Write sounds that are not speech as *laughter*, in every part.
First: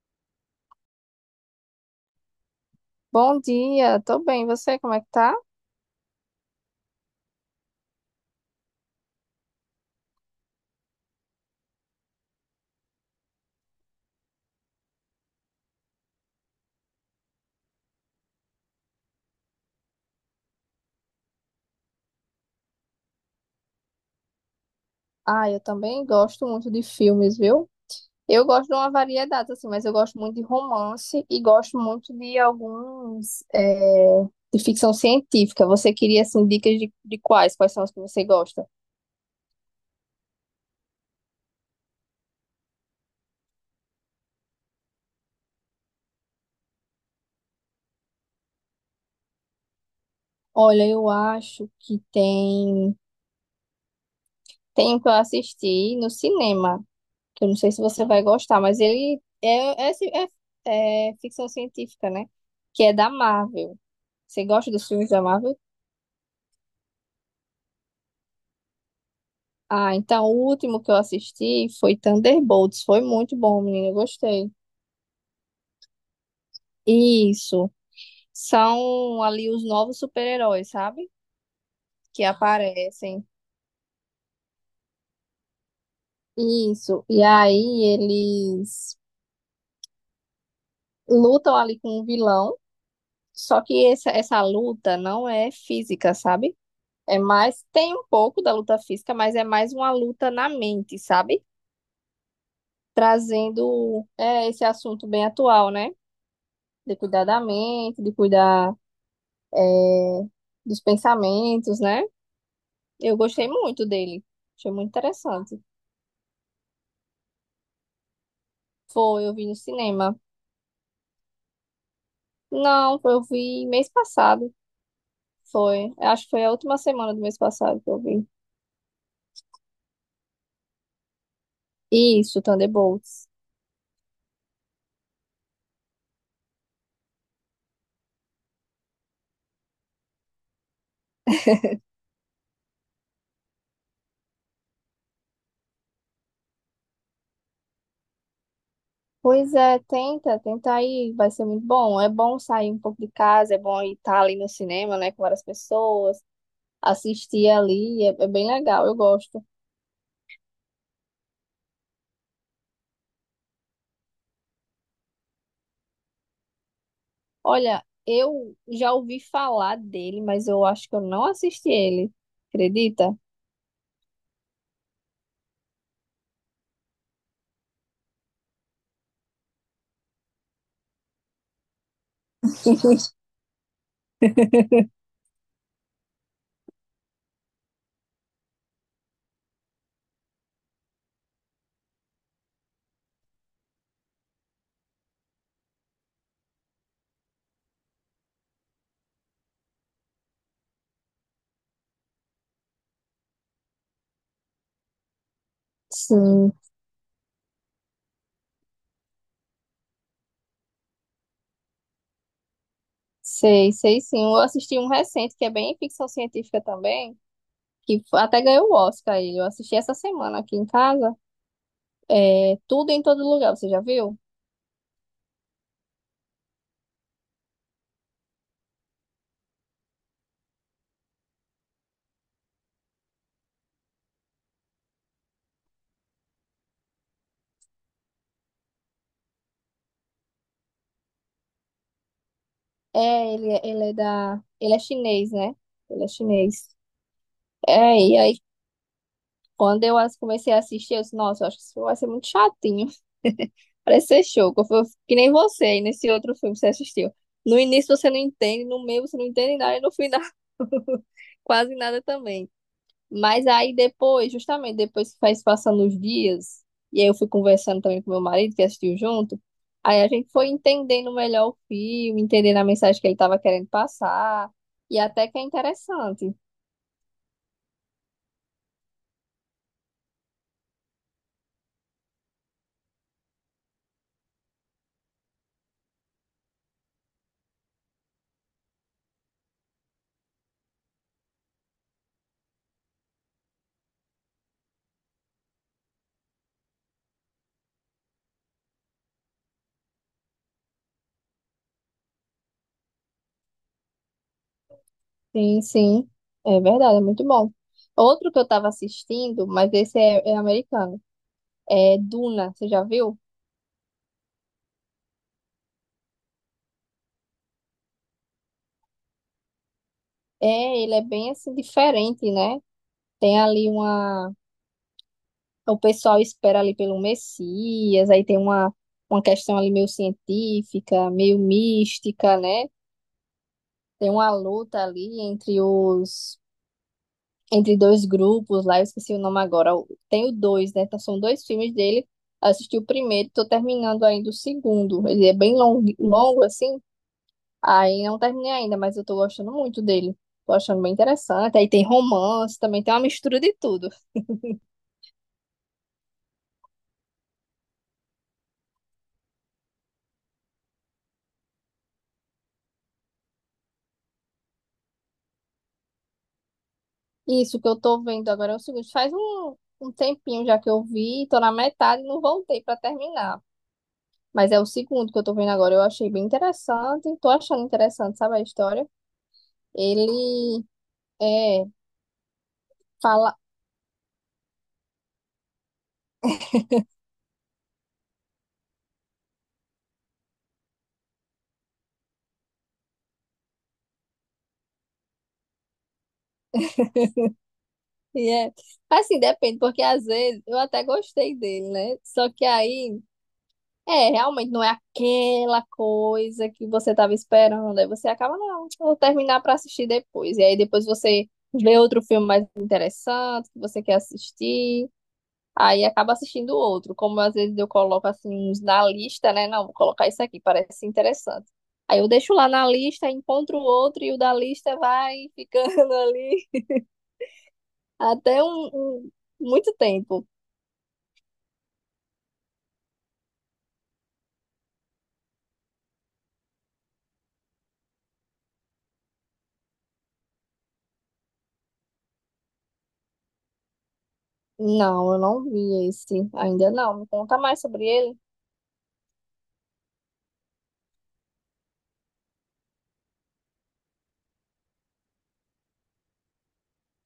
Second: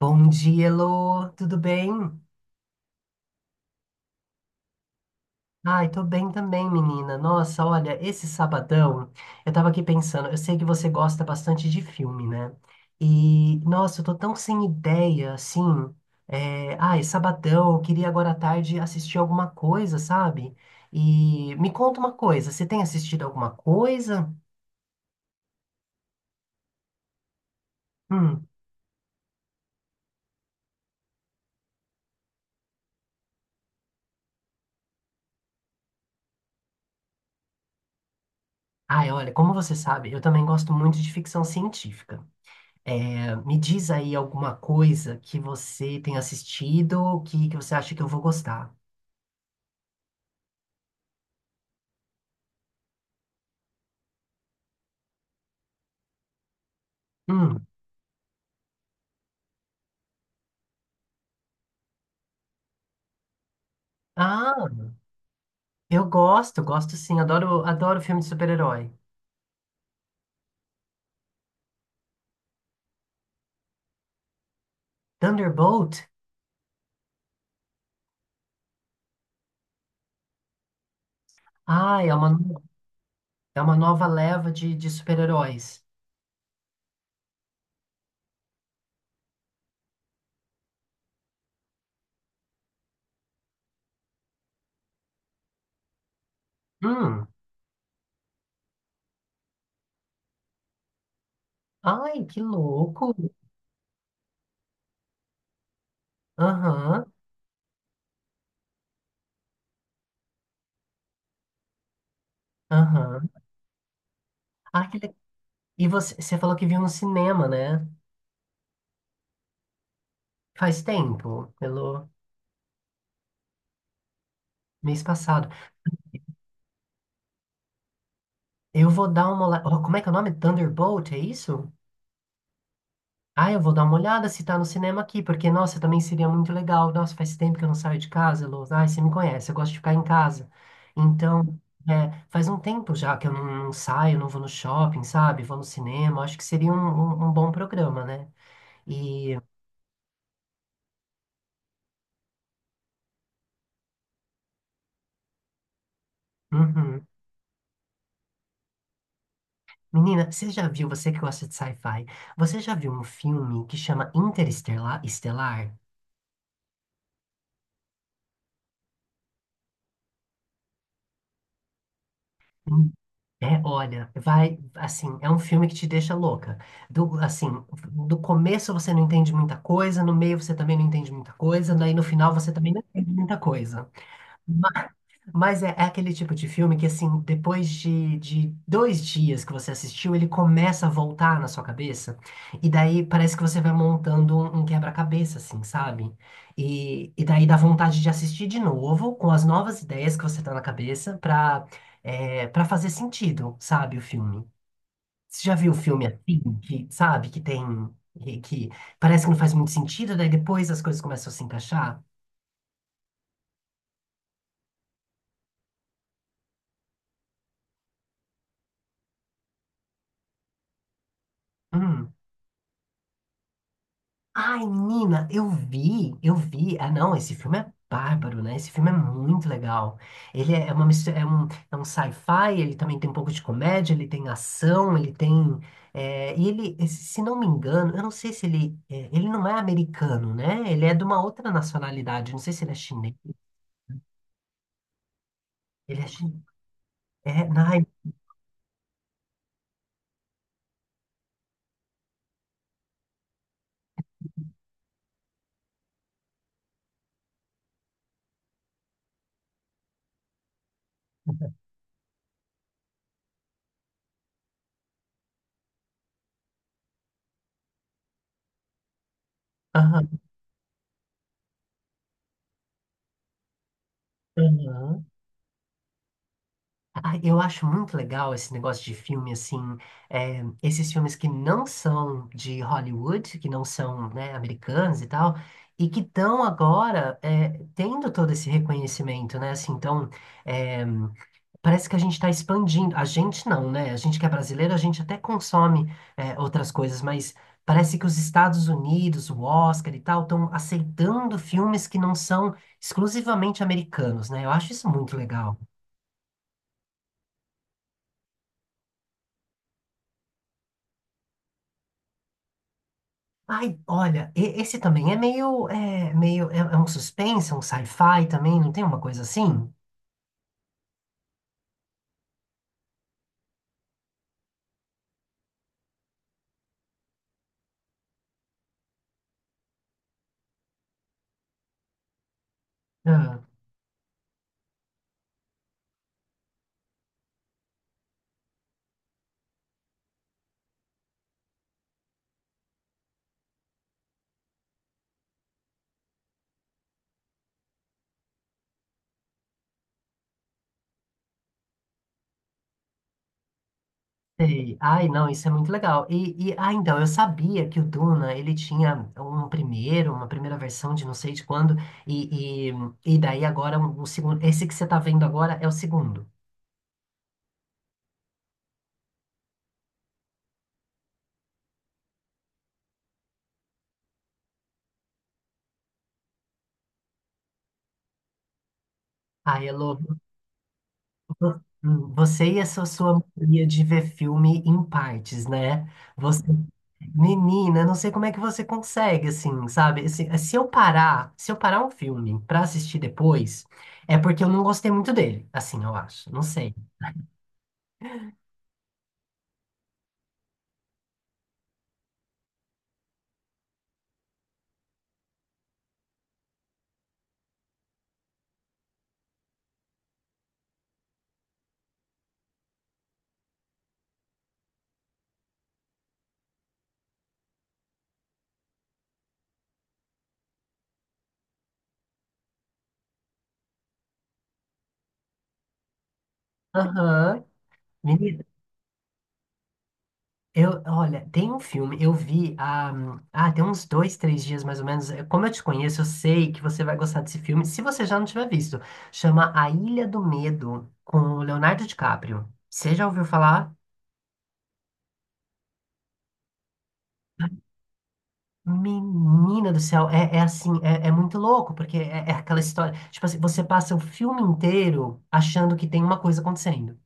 Bom dia, Elô. Tudo bem? Bom dia, tô bem. Você, como é que tá? Ai, tô bem também, menina. Nossa, olha, esse sabadão, eu tava aqui pensando, eu sei que você gosta bastante de filme, né? E, nossa, eu tô tão sem ideia, assim. Ai, sabadão, eu queria agora à tarde assistir alguma coisa, sabe? E me conta uma coisa, você tem assistido alguma coisa? Ah, eu também gosto muito de filmes, viu? Eu Hum. gosto de uma variedade, assim, mas eu gosto muito de romance e gosto muito de alguns, de ficção científica. Você queria, assim, dicas de quais? Quais são os que você gosta? Ai, olha, como você sabe, eu também gosto muito de ficção científica. Me diz aí alguma coisa que você tem assistido que você acha que eu vou gostar. Olha, eu acho que tem um que eu assisti no cinema, que eu não Hum. sei se você vai gostar, mas ele é, ficção científica, né? Que é da Marvel. Você Ah, gosta dos filmes da Marvel? eu gosto, gosto sim. Adoro, adoro filme de super-herói. Ah, então o último que eu assisti foi Thunderbolts. Foi muito bom, menina. Eu gostei. Thunderbolt? Isso. São ali os novos super-heróis, sabe? Ai, é Que uma, aparecem. é uma nova leva de super-heróis. Isso. E aí eles lutam ali com um vilão. Só que essa luta não é física, sabe? É Hum. mais. Tem um pouco da luta física, mas é mais uma luta na mente, sabe? Ai, que louco. Trazendo esse assunto bem atual, né? De Aham, cuidar da mente, de cuidar é, dos pensamentos, né? Eu aham. gostei muito dele. Achei Ah, muito que le- interessante. E você falou que viu no cinema, né? Foi, eu vi no cinema. Faz tempo, pelo Não, eu vi mês passado. mês passado. Foi. Acho que foi a última semana do mês passado que eu vi. Eu vou dar uma olhada. Oh, como é que é o nome? Thunderbolt, é isso? Isso, Thunderbolts. Ah, eu vou dar uma olhada se tá no cinema aqui, porque, nossa, também seria muito legal. Nossa, faz tempo que eu não saio de casa, Lô. Ai, você me conhece, eu gosto de ficar em casa. Então, faz um tempo já que eu não saio, não vou no shopping, sabe? Vou no cinema. Acho que seria um bom programa, né? E, Pois é, tenta, tenta aí, vai ser muito bom. É bom sair um pouco de casa, é bom estar ali no cinema, né, com várias pessoas, uhum. assistir ali, é bem legal, eu gosto. Menina, você já viu, você que gosta de sci-fi, você já viu um filme que chama Interestelar? Estelar? Olha, eu já ouvi falar dele, mas eu acho que eu não assisti ele, acredita? É, olha, vai, assim, é um filme que te deixa louca. Assim, do começo você não entende muita coisa, no meio você também não entende muita coisa, daí no final você também não entende *laughs* muita coisa. Mas é aquele tipo de filme que, assim, depois de 2 dias que você assistiu, ele começa a voltar na sua cabeça. E daí parece que você vai montando um quebra-cabeça, assim, sabe? E daí dá vontade de assistir de novo, com as novas ideias que você tá na cabeça, pra fazer sentido, sabe, o filme. Você já viu o filme assim, Sim, que, sabe, que tem. Que parece que não faz muito sentido, daí depois as coisas começam a se encaixar? Sei sim. Eu assisti um recente que é bem ficção científica também, que até ganhou o Oscar ele. Eu assisti essa semana aqui em casa. Hum. É Tudo em Todo Lugar, você já viu? Ai, menina, eu vi, eu vi. Ah, não, esse filme é bárbaro, né? Esse filme é muito legal. Ele é uma mistura, é um sci-fi, ele também tem um pouco de comédia, ele tem ação, ele tem. E ele, se não me engano, eu não sei se ele. Ele não é americano, né? Ele é de uma outra nacionalidade. Não sei se ele é chinês. É, ele, é, ele é da, ele é chinês, né? Ele Ele é é chinês. chinês. É, ai, É, e aí quando eu as- comecei a assistir, eu disse, nossa, eu acho que isso vai ser muito chatinho. *laughs* Parece ser show, que eu que nem você aí nesse outro filme que você assistiu. No início você não entende, no meio você não entende nada e no final *laughs* quase nada também. Mas aí depois, justamente depois que faz passando os dias, e aí eu fui conversando também com meu marido, que assistiu junto, aí aham, a gente foi entendendo melhor o filme, entendendo a mensagem que ele estava querendo passar, e aham. até que é interessante. Ah, eu acho muito legal esse negócio de filme, assim, é, esses filmes que não são de Hollywood, que não são, né, americanos e tal, e que estão agora tendo todo esse reconhecimento, né, assim, então, é, parece que a gente está expandindo, a gente não, né, a gente que é brasileiro, a gente até consome outras coisas, mas parece que os Estados Unidos, o Oscar e tal, estão aceitando filmes que não são exclusivamente americanos, né, eu acho isso muito legal. Sim, sim, é verdade, é muito bom. Outro que eu estava assistindo, mas esse é americano, é Duna, você já viu? Ai, olha, esse também é um suspense, um sci-fi também, não tem uma coisa assim? É, ele é bem assim diferente, né? Tem ali uma. Então, o pessoal espera ali pelo Messias, aí tem uma questão ali meio científica, meio mística, né? Ah, Tem uma luta ali entre os entre dois grupos lá, eu esqueci o nome agora. Tem o dois, né? Então, são dois filmes dele. Eu assisti o primeiro, tô terminando ainda o segundo. Ele é bem longo, longo assim. Aí não terminei ainda, mas eu tô gostando muito dele. Tô achando bem interessante. Aí tem romance, também tem uma mistura de tudo. sei. Ai, não, isso é muito legal. Ah, então, eu sabia que o Duna, ele tinha um primeiro, uma primeira versão de não sei de quando, e, e daí agora um segundo, esse que você tá vendo agora é o segundo. Isso que eu tô vendo agora é o seguinte, faz um tempinho já que eu vi, tô na metade e não voltei pra terminar. Mas é o segundo que eu tô vendo agora, eu achei bem interessante, tô achando interessante, sabe a história? Ai, Elô, Ele Vo- é, Você e essa sua fala, mania de ver filme em partes, né? Você, menina, eu não sei como é que você consegue, assim, sabe? Se eu parar um filme pra assistir depois, é porque eu não gostei muito dele, assim, eu acho. Não sei. e é, assim, depende, porque às vezes eu até gostei dele, né? Só que aí, realmente não é aquela coisa que você tava esperando, aí você acaba, não, eu vou terminar pra assistir depois. E aí depois você vê outro filme mais interessante que você quer assistir. Aí acaba assistindo outro. Como às vezes eu coloco assim uns na lista, né? Não, vou colocar isso aqui, parece interessante. Aí eu deixo lá na lista, encontro outro e o da lista vai ficando *laughs* ali Aham. Menina. até um- muito tempo. Olha, tem um filme, eu vi há, tem uns dois, três dias mais ou menos. Como eu te conheço, eu sei que você vai gostar desse filme, se você já não tiver visto. Chama A Ilha do Medo, com o Leonardo DiCaprio. Você já ouviu falar? Não, eu não vi esse ainda não. Me conta mais sobre ele. Menina do céu, é assim, é muito louco, porque é aquela história. Tipo assim, você passa o filme inteiro achando que tem uma coisa acontecendo.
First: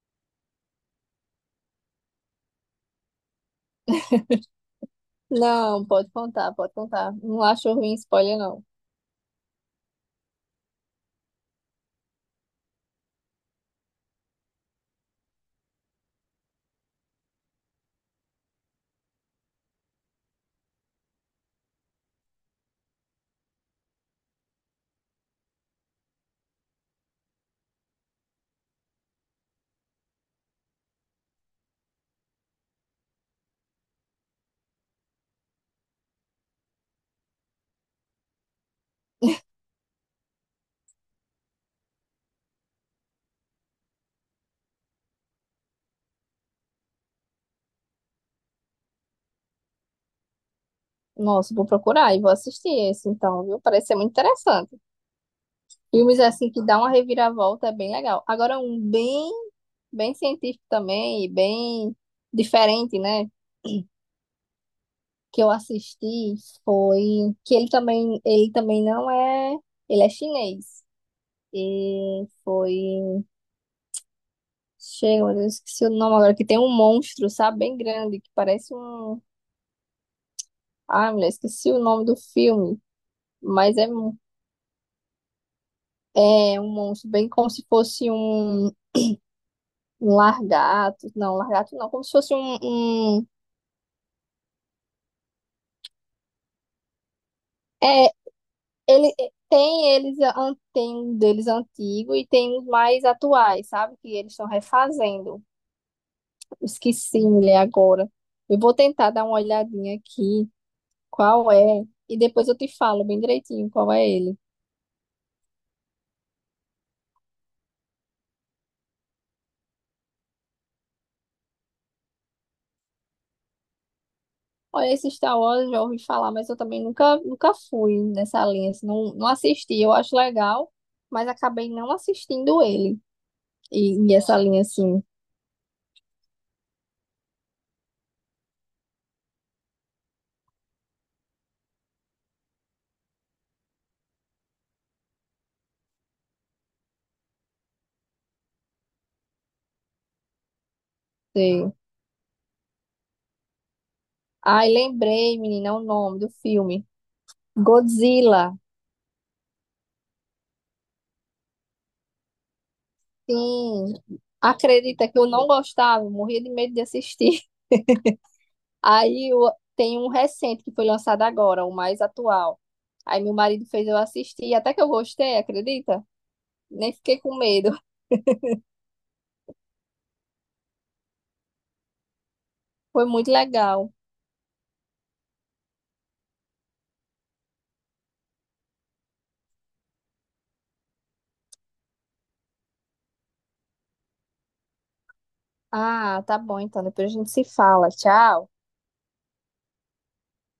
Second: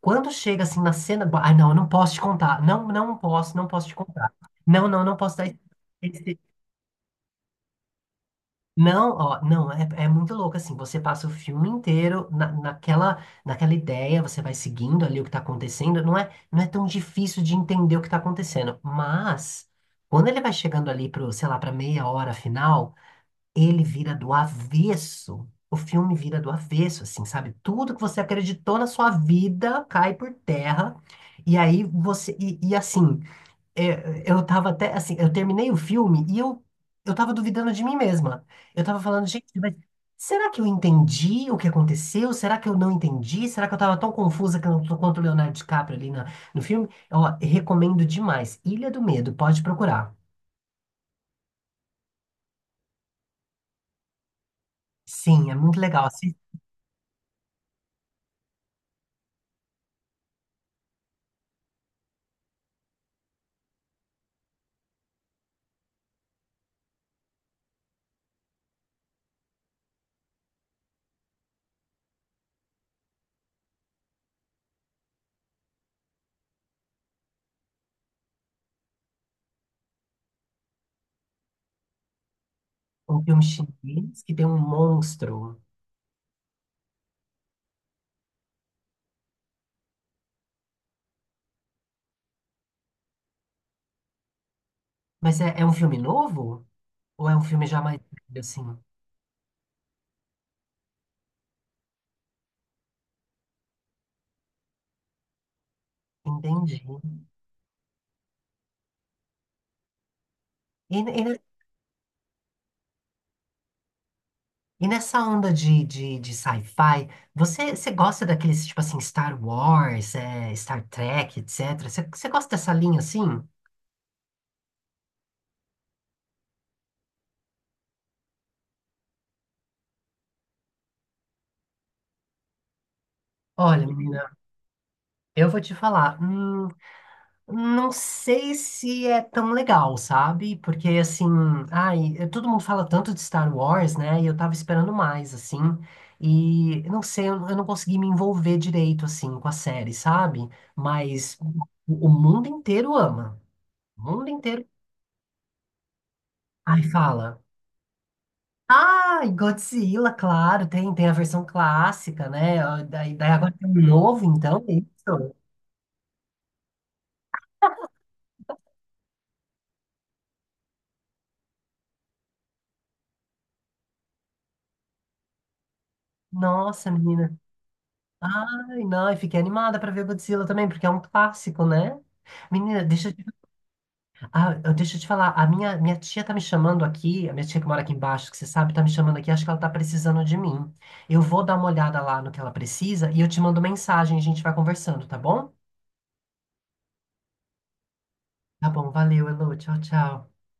Quando chega assim na cena, ai não, eu não posso te contar. Não, não posso te contar. Não, não, não posso dar. Não, pode contar, pode contar. Não acho ruim spoiler, não. Não, ó, não, é muito louco assim. Você passa o filme inteiro naquela ideia, você vai seguindo ali o que tá acontecendo. Não é tão difícil de entender o que tá acontecendo. Mas quando ele vai chegando ali pro, sei lá, pra meia hora final, ele vira do avesso. O filme vira do avesso, assim, sabe? Tudo que você acreditou na sua vida cai por terra. E aí você, e assim. Eu tava até, assim, eu terminei o filme e eu tava duvidando de mim mesma. Eu tava falando, gente, mas será que eu entendi o que aconteceu? Será que eu não entendi? Será que eu tava tão confusa que eu não tô quanto o Leonardo DiCaprio ali na, no filme? Ó, recomendo demais. Ilha do Medo, pode procurar. Nossa, vou procurar e vou assistir esse então, viu? Parece ser muito interessante. Sim, é muito legal. Filmes Assista assim que dá uma reviravolta é bem legal. Agora, um bem bem científico também e bem diferente, né? Que eu assisti foi que ele também não é, ele é chinês. E foi, chega, mas eu esqueci o nome agora, que tem um monstro, sabe, bem grande, que parece um, ah, mulher, esqueci o nome do filme, um filme mas chinês que tem um monstro. é um monstro, bem como se fosse largato não, como se fosse um- Mas é um filme novo? Ou é um filme já mais é velho, assim? Ele tem eles tem um deles antigo e tem os mais atuais, sabe? Que eles estão refazendo. Entendi. Esqueci, mulher, agora. Eu vou tentar dar uma olhadinha aqui, E, e qual é, e depois eu te falo bem direitinho qual é ele. E nessa onda de sci-fi, você gosta daqueles, tipo assim, Star Wars, Star Trek, etc? Você gosta dessa linha assim? Olha, esse Star Wars eu já ouvi falar, mas eu também nunca fui nessa linha, assim, não, não assisti. Eu acho legal, mas acabei não assistindo ele. Olha, E, e menina, essa linha assim. eu vou te falar, não sei se é tão legal, sabe? Porque, assim, ai, todo mundo fala tanto de Star Wars, né? E eu tava esperando mais, assim. E eu não sei, eu, não consegui me envolver direito, assim, com a série, sabe? Mas Sei. O mundo inteiro ama. O mundo inteiro. Ai, lembrei, menina, o nome do Ai, filme. fala. Godzilla. Ah, e Godzilla, claro, tem a versão clássica, né? Ó, Daí agora tem um Sim, novo, então, é acredita que eu isso? não gostava, eu morria de medo de assistir. *laughs* Aí eu, tem um recente que foi lançado agora, o mais atual. Aí meu marido fez eu assistir, até que eu gostei, acredita? Nossa, Nem fiquei com menina. medo. *laughs* Ai, não, eu fiquei animada para ver Godzilla também, porque é um clássico, né? Menina, Foi muito legal. Deixa eu te falar, a minha tia tá me chamando aqui, a minha tia que mora aqui embaixo, que você sabe, tá me chamando aqui, acho que ela tá precisando de mim. Eu vou dar uma olhada lá no que ela precisa e eu te mando mensagem, a gente vai conversando, tá bom? Ah, tá bom, então depois a gente se fala. Tchau. Tá bom, valeu, Elô, tchau, tchau.